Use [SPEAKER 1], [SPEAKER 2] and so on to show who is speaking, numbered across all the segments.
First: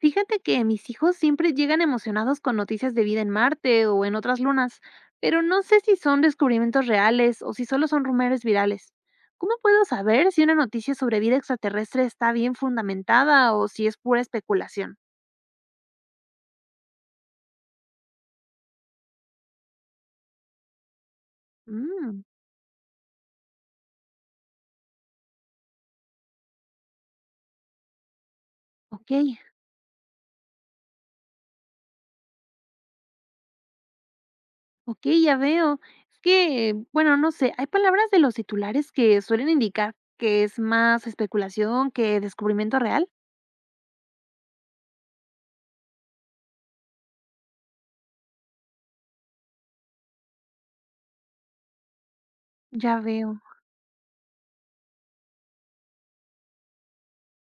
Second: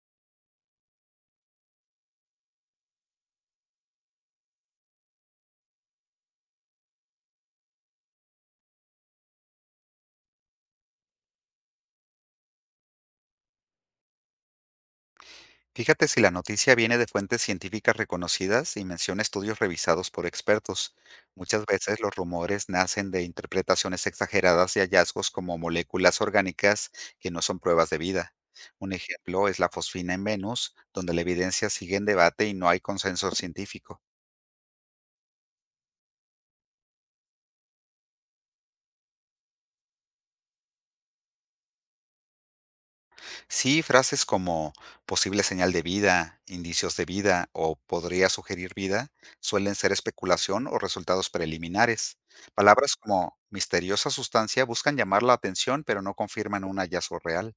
[SPEAKER 1] Fíjate que mis hijos siempre llegan emocionados con noticias de vida en Marte o en otras lunas, pero no sé si son descubrimientos reales o si solo son rumores virales. ¿Cómo puedo saber si una noticia sobre vida extraterrestre está bien fundamentada o si es pura especulación?
[SPEAKER 2] Fíjate si la noticia viene de fuentes científicas reconocidas y menciona estudios revisados por expertos. Muchas veces los
[SPEAKER 1] Mm,
[SPEAKER 2] rumores nacen de interpretaciones exageradas y hallazgos como moléculas orgánicas que no son pruebas de vida. Un
[SPEAKER 1] ok,
[SPEAKER 2] ejemplo es la fosfina en Venus, donde la evidencia sigue en debate y no hay consenso científico.
[SPEAKER 1] ok, ya veo. Es que, bueno, no sé, hay palabras de los titulares que suelen indicar que es más especulación que descubrimiento real.
[SPEAKER 2] Sí, frases como posible señal de vida, indicios de vida o podría sugerir vida suelen ser especulación o resultados preliminares. Palabras
[SPEAKER 1] Ya
[SPEAKER 2] como
[SPEAKER 1] veo.
[SPEAKER 2] misteriosa sustancia buscan llamar la atención pero no confirman un hallazgo real.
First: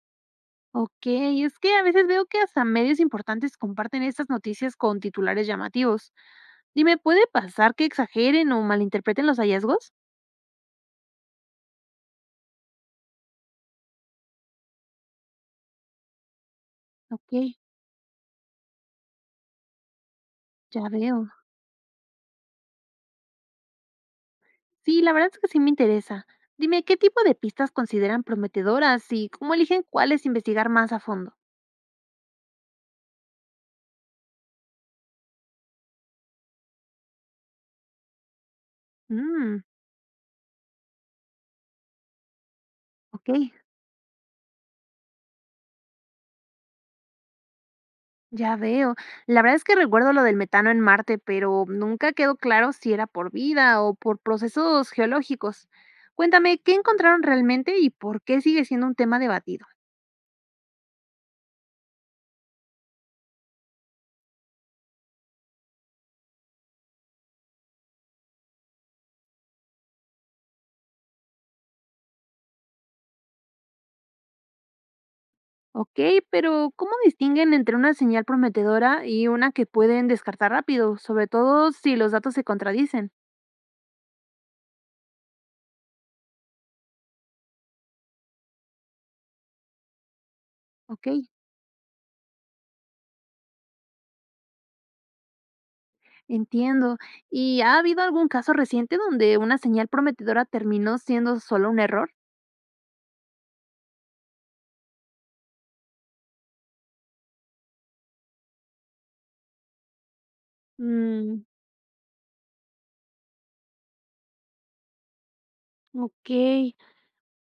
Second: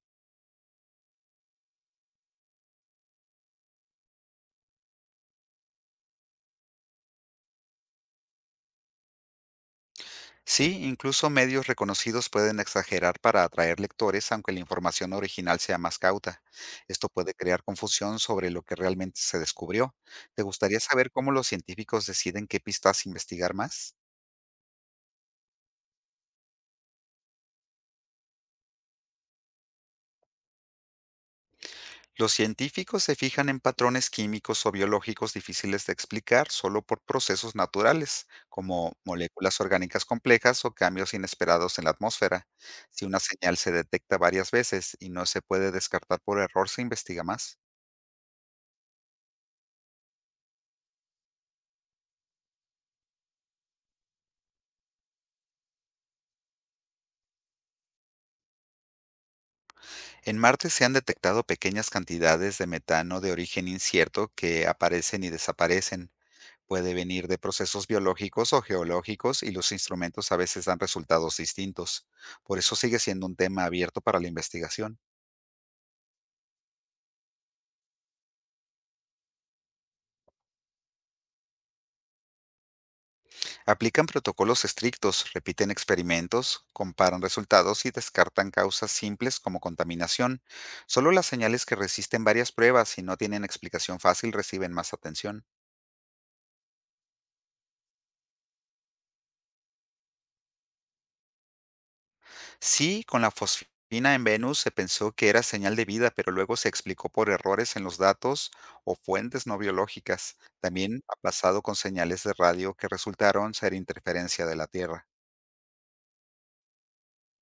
[SPEAKER 1] Okey, es que a veces veo que hasta medios importantes comparten estas noticias con titulares llamativos. Dime, ¿puede pasar que exageren o malinterpreten los hallazgos?
[SPEAKER 2] Sí, incluso medios reconocidos pueden exagerar para atraer lectores aunque la información original sea más cauta. Esto puede
[SPEAKER 1] Okey,
[SPEAKER 2] crear confusión sobre lo que realmente se descubrió. ¿Te gustaría
[SPEAKER 1] ya
[SPEAKER 2] saber
[SPEAKER 1] veo.
[SPEAKER 2] cómo los científicos deciden qué pistas investigar más?
[SPEAKER 1] Sí, la verdad es que sí me interesa. Dime, ¿qué tipo de pistas consideran prometedoras y cómo eligen cuáles investigar más a fondo?
[SPEAKER 2] Los científicos se fijan en patrones químicos o biológicos difíciles de explicar solo por procesos naturales, como moléculas
[SPEAKER 1] Mm,
[SPEAKER 2] orgánicas complejas o cambios inesperados en la atmósfera. Si una
[SPEAKER 1] okey.
[SPEAKER 2] señal se detecta varias veces y no se puede descartar por error, se investiga más.
[SPEAKER 1] Ya veo. La verdad es que recuerdo lo del metano en Marte, pero nunca quedó claro si era por vida o por procesos geológicos. Cuéntame, ¿qué encontraron realmente y por qué sigue siendo un tema debatido?
[SPEAKER 2] En Marte se han detectado pequeñas cantidades de metano de origen incierto que aparecen y desaparecen. Puede venir de procesos biológicos o geológicos y los instrumentos a veces dan resultados distintos. Por eso sigue siendo un tema abierto para la investigación.
[SPEAKER 1] Ok, pero ¿cómo distinguen entre una señal prometedora y una que pueden descartar rápido, sobre todo si los datos se contradicen?
[SPEAKER 2] Aplican protocolos estrictos, repiten experimentos, comparan resultados y descartan causas simples como contaminación.
[SPEAKER 1] Ok,
[SPEAKER 2] Solo las señales que resisten varias pruebas y no tienen explicación fácil reciben más atención.
[SPEAKER 1] entiendo. ¿Y ha habido algún caso reciente donde una señal prometedora terminó siendo solo un error?
[SPEAKER 2] Sí, con la fosfina en Venus se pensó que era señal de vida, pero luego se explicó por errores en los datos o fuentes no biológicas. También ha
[SPEAKER 1] Mm,
[SPEAKER 2] pasado con señales de radio que resultaron ser interferencia de la Tierra.
[SPEAKER 1] ok.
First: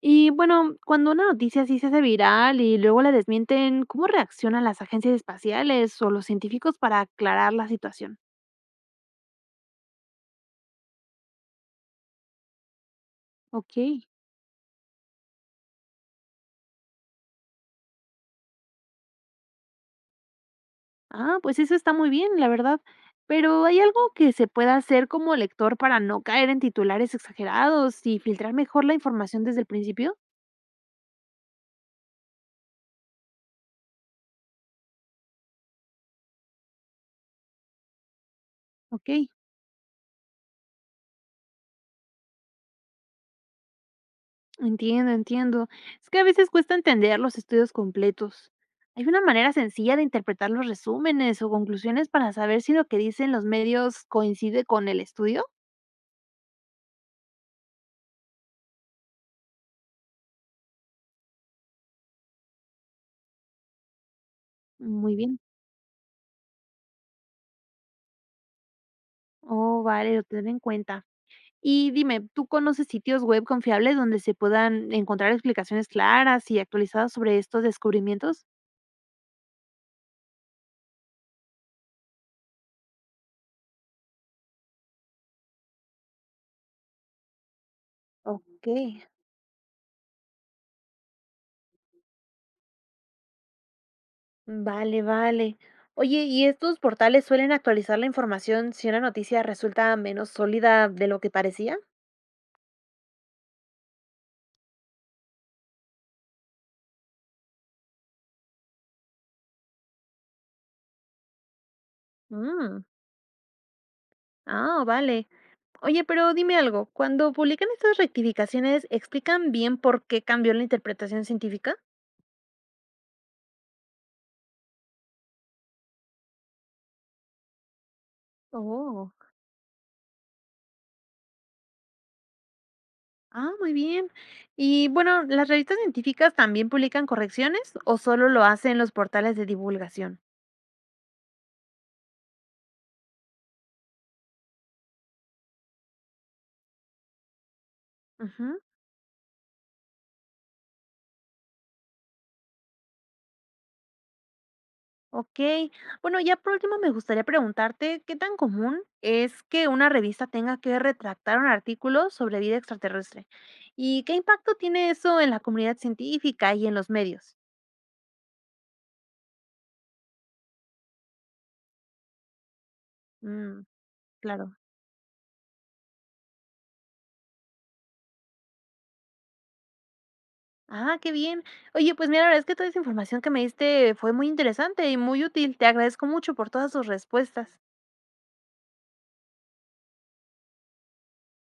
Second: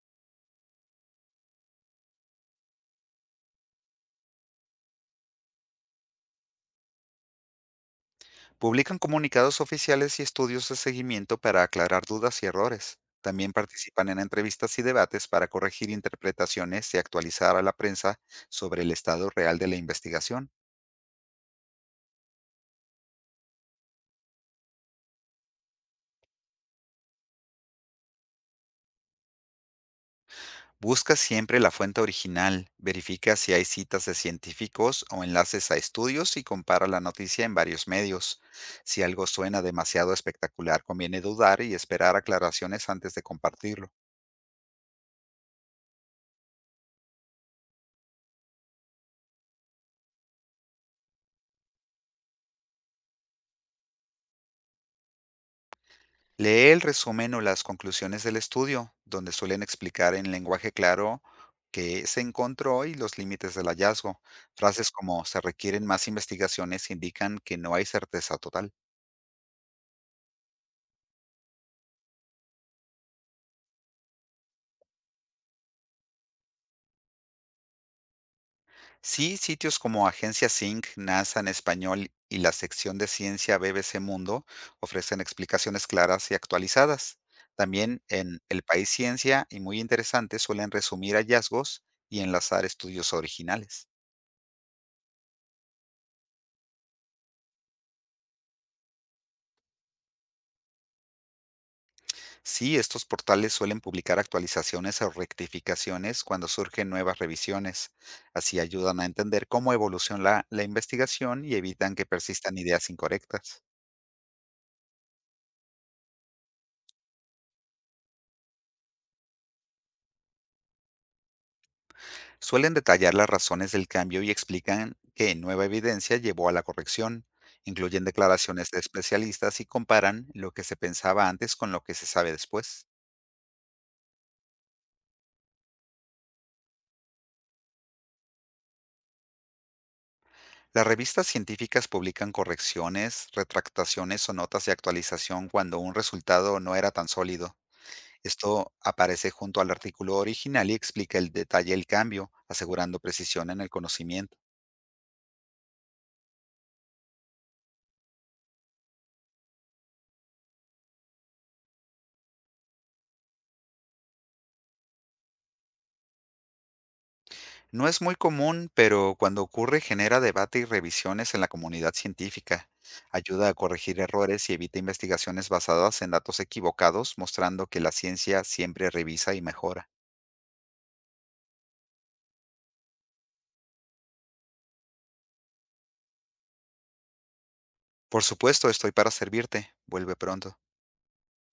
[SPEAKER 1] Y bueno, cuando una noticia así se hace viral y luego la desmienten, ¿cómo reaccionan las agencias espaciales o los científicos para aclarar la situación?
[SPEAKER 2] Publican comunicados oficiales y estudios de seguimiento para aclarar dudas y errores. También
[SPEAKER 1] Ok.
[SPEAKER 2] participan en entrevistas y debates para corregir interpretaciones y actualizar a la prensa sobre el estado real de la investigación.
[SPEAKER 1] Ah, pues eso está muy bien, la verdad. Pero ¿hay algo que se pueda hacer como lector para no caer en titulares exagerados y filtrar mejor la información desde el principio?
[SPEAKER 2] Busca siempre la fuente original, verifica si hay citas de científicos o enlaces a estudios y compara la noticia en varios medios. Si
[SPEAKER 1] Ok.
[SPEAKER 2] algo suena demasiado espectacular, conviene dudar y esperar aclaraciones antes de compartirlo.
[SPEAKER 1] Entiendo, entiendo. Es que a veces cuesta entender los estudios completos. ¿Hay una manera sencilla de interpretar los resúmenes o conclusiones para saber si lo que dicen los medios coincide con el estudio?
[SPEAKER 2] Lee el resumen o las conclusiones del estudio, donde suelen explicar en lenguaje claro qué se encontró y los límites del hallazgo. Frases
[SPEAKER 1] Muy
[SPEAKER 2] como
[SPEAKER 1] bien.
[SPEAKER 2] se requieren más investigaciones indican que no hay certeza total.
[SPEAKER 1] Oh, vale, lo tendré en cuenta. Y dime, ¿tú conoces sitios web confiables donde se puedan encontrar explicaciones claras y actualizadas sobre estos descubrimientos?
[SPEAKER 2] Sí, sitios como Agencia Sync, NASA en español y la sección de ciencia BBC Mundo ofrecen explicaciones claras y actualizadas. También en El
[SPEAKER 1] Ok.
[SPEAKER 2] País Ciencia y muy interesante suelen resumir hallazgos y enlazar estudios originales.
[SPEAKER 1] Vale, vale. Oye, ¿y estos portales suelen actualizar la información si una noticia resulta menos sólida de lo que parecía?
[SPEAKER 2] Sí, estos portales suelen publicar actualizaciones o rectificaciones cuando surgen nuevas revisiones. Así ayudan a entender cómo evoluciona la investigación y evitan que persistan
[SPEAKER 1] Mm,
[SPEAKER 2] ideas incorrectas.
[SPEAKER 1] ah, vale. Oye, pero dime algo, cuando publican estas rectificaciones, ¿explican bien por qué cambió la interpretación científica?
[SPEAKER 2] Suelen detallar las razones del cambio y explican que nueva evidencia llevó a la corrección. Incluyen declaraciones de
[SPEAKER 1] Oh,
[SPEAKER 2] especialistas y comparan lo que se pensaba antes con lo que se sabe después.
[SPEAKER 1] ah, muy bien. Y bueno, ¿las revistas científicas también publican correcciones o solo lo hacen los portales de divulgación?
[SPEAKER 2] Las revistas científicas publican correcciones, retractaciones o notas de actualización cuando un resultado no era tan sólido.
[SPEAKER 1] Ujú.
[SPEAKER 2] Esto aparece junto al artículo original y explica el detalle del cambio, asegurando precisión en el conocimiento.
[SPEAKER 1] Okey. Bueno, ya por último me gustaría preguntarte, ¿qué tan común es que una revista tenga que retractar un artículo sobre vida extraterrestre? ¿Y qué impacto tiene eso en la comunidad científica y en los medios?
[SPEAKER 2] No es muy común, pero cuando ocurre genera debate y revisiones en la comunidad científica. Ayuda a
[SPEAKER 1] Mm,
[SPEAKER 2] corregir errores
[SPEAKER 1] claro.
[SPEAKER 2] y evita investigaciones basadas en datos equivocados, mostrando que la ciencia siempre revisa y mejora.
[SPEAKER 1] Ah, qué bien. Oye, pues mira, la verdad es que toda esa información que me diste fue muy interesante y muy útil. Te agradezco mucho por todas tus respuestas.
[SPEAKER 2] Por supuesto, estoy para servirte. Vuelve pronto.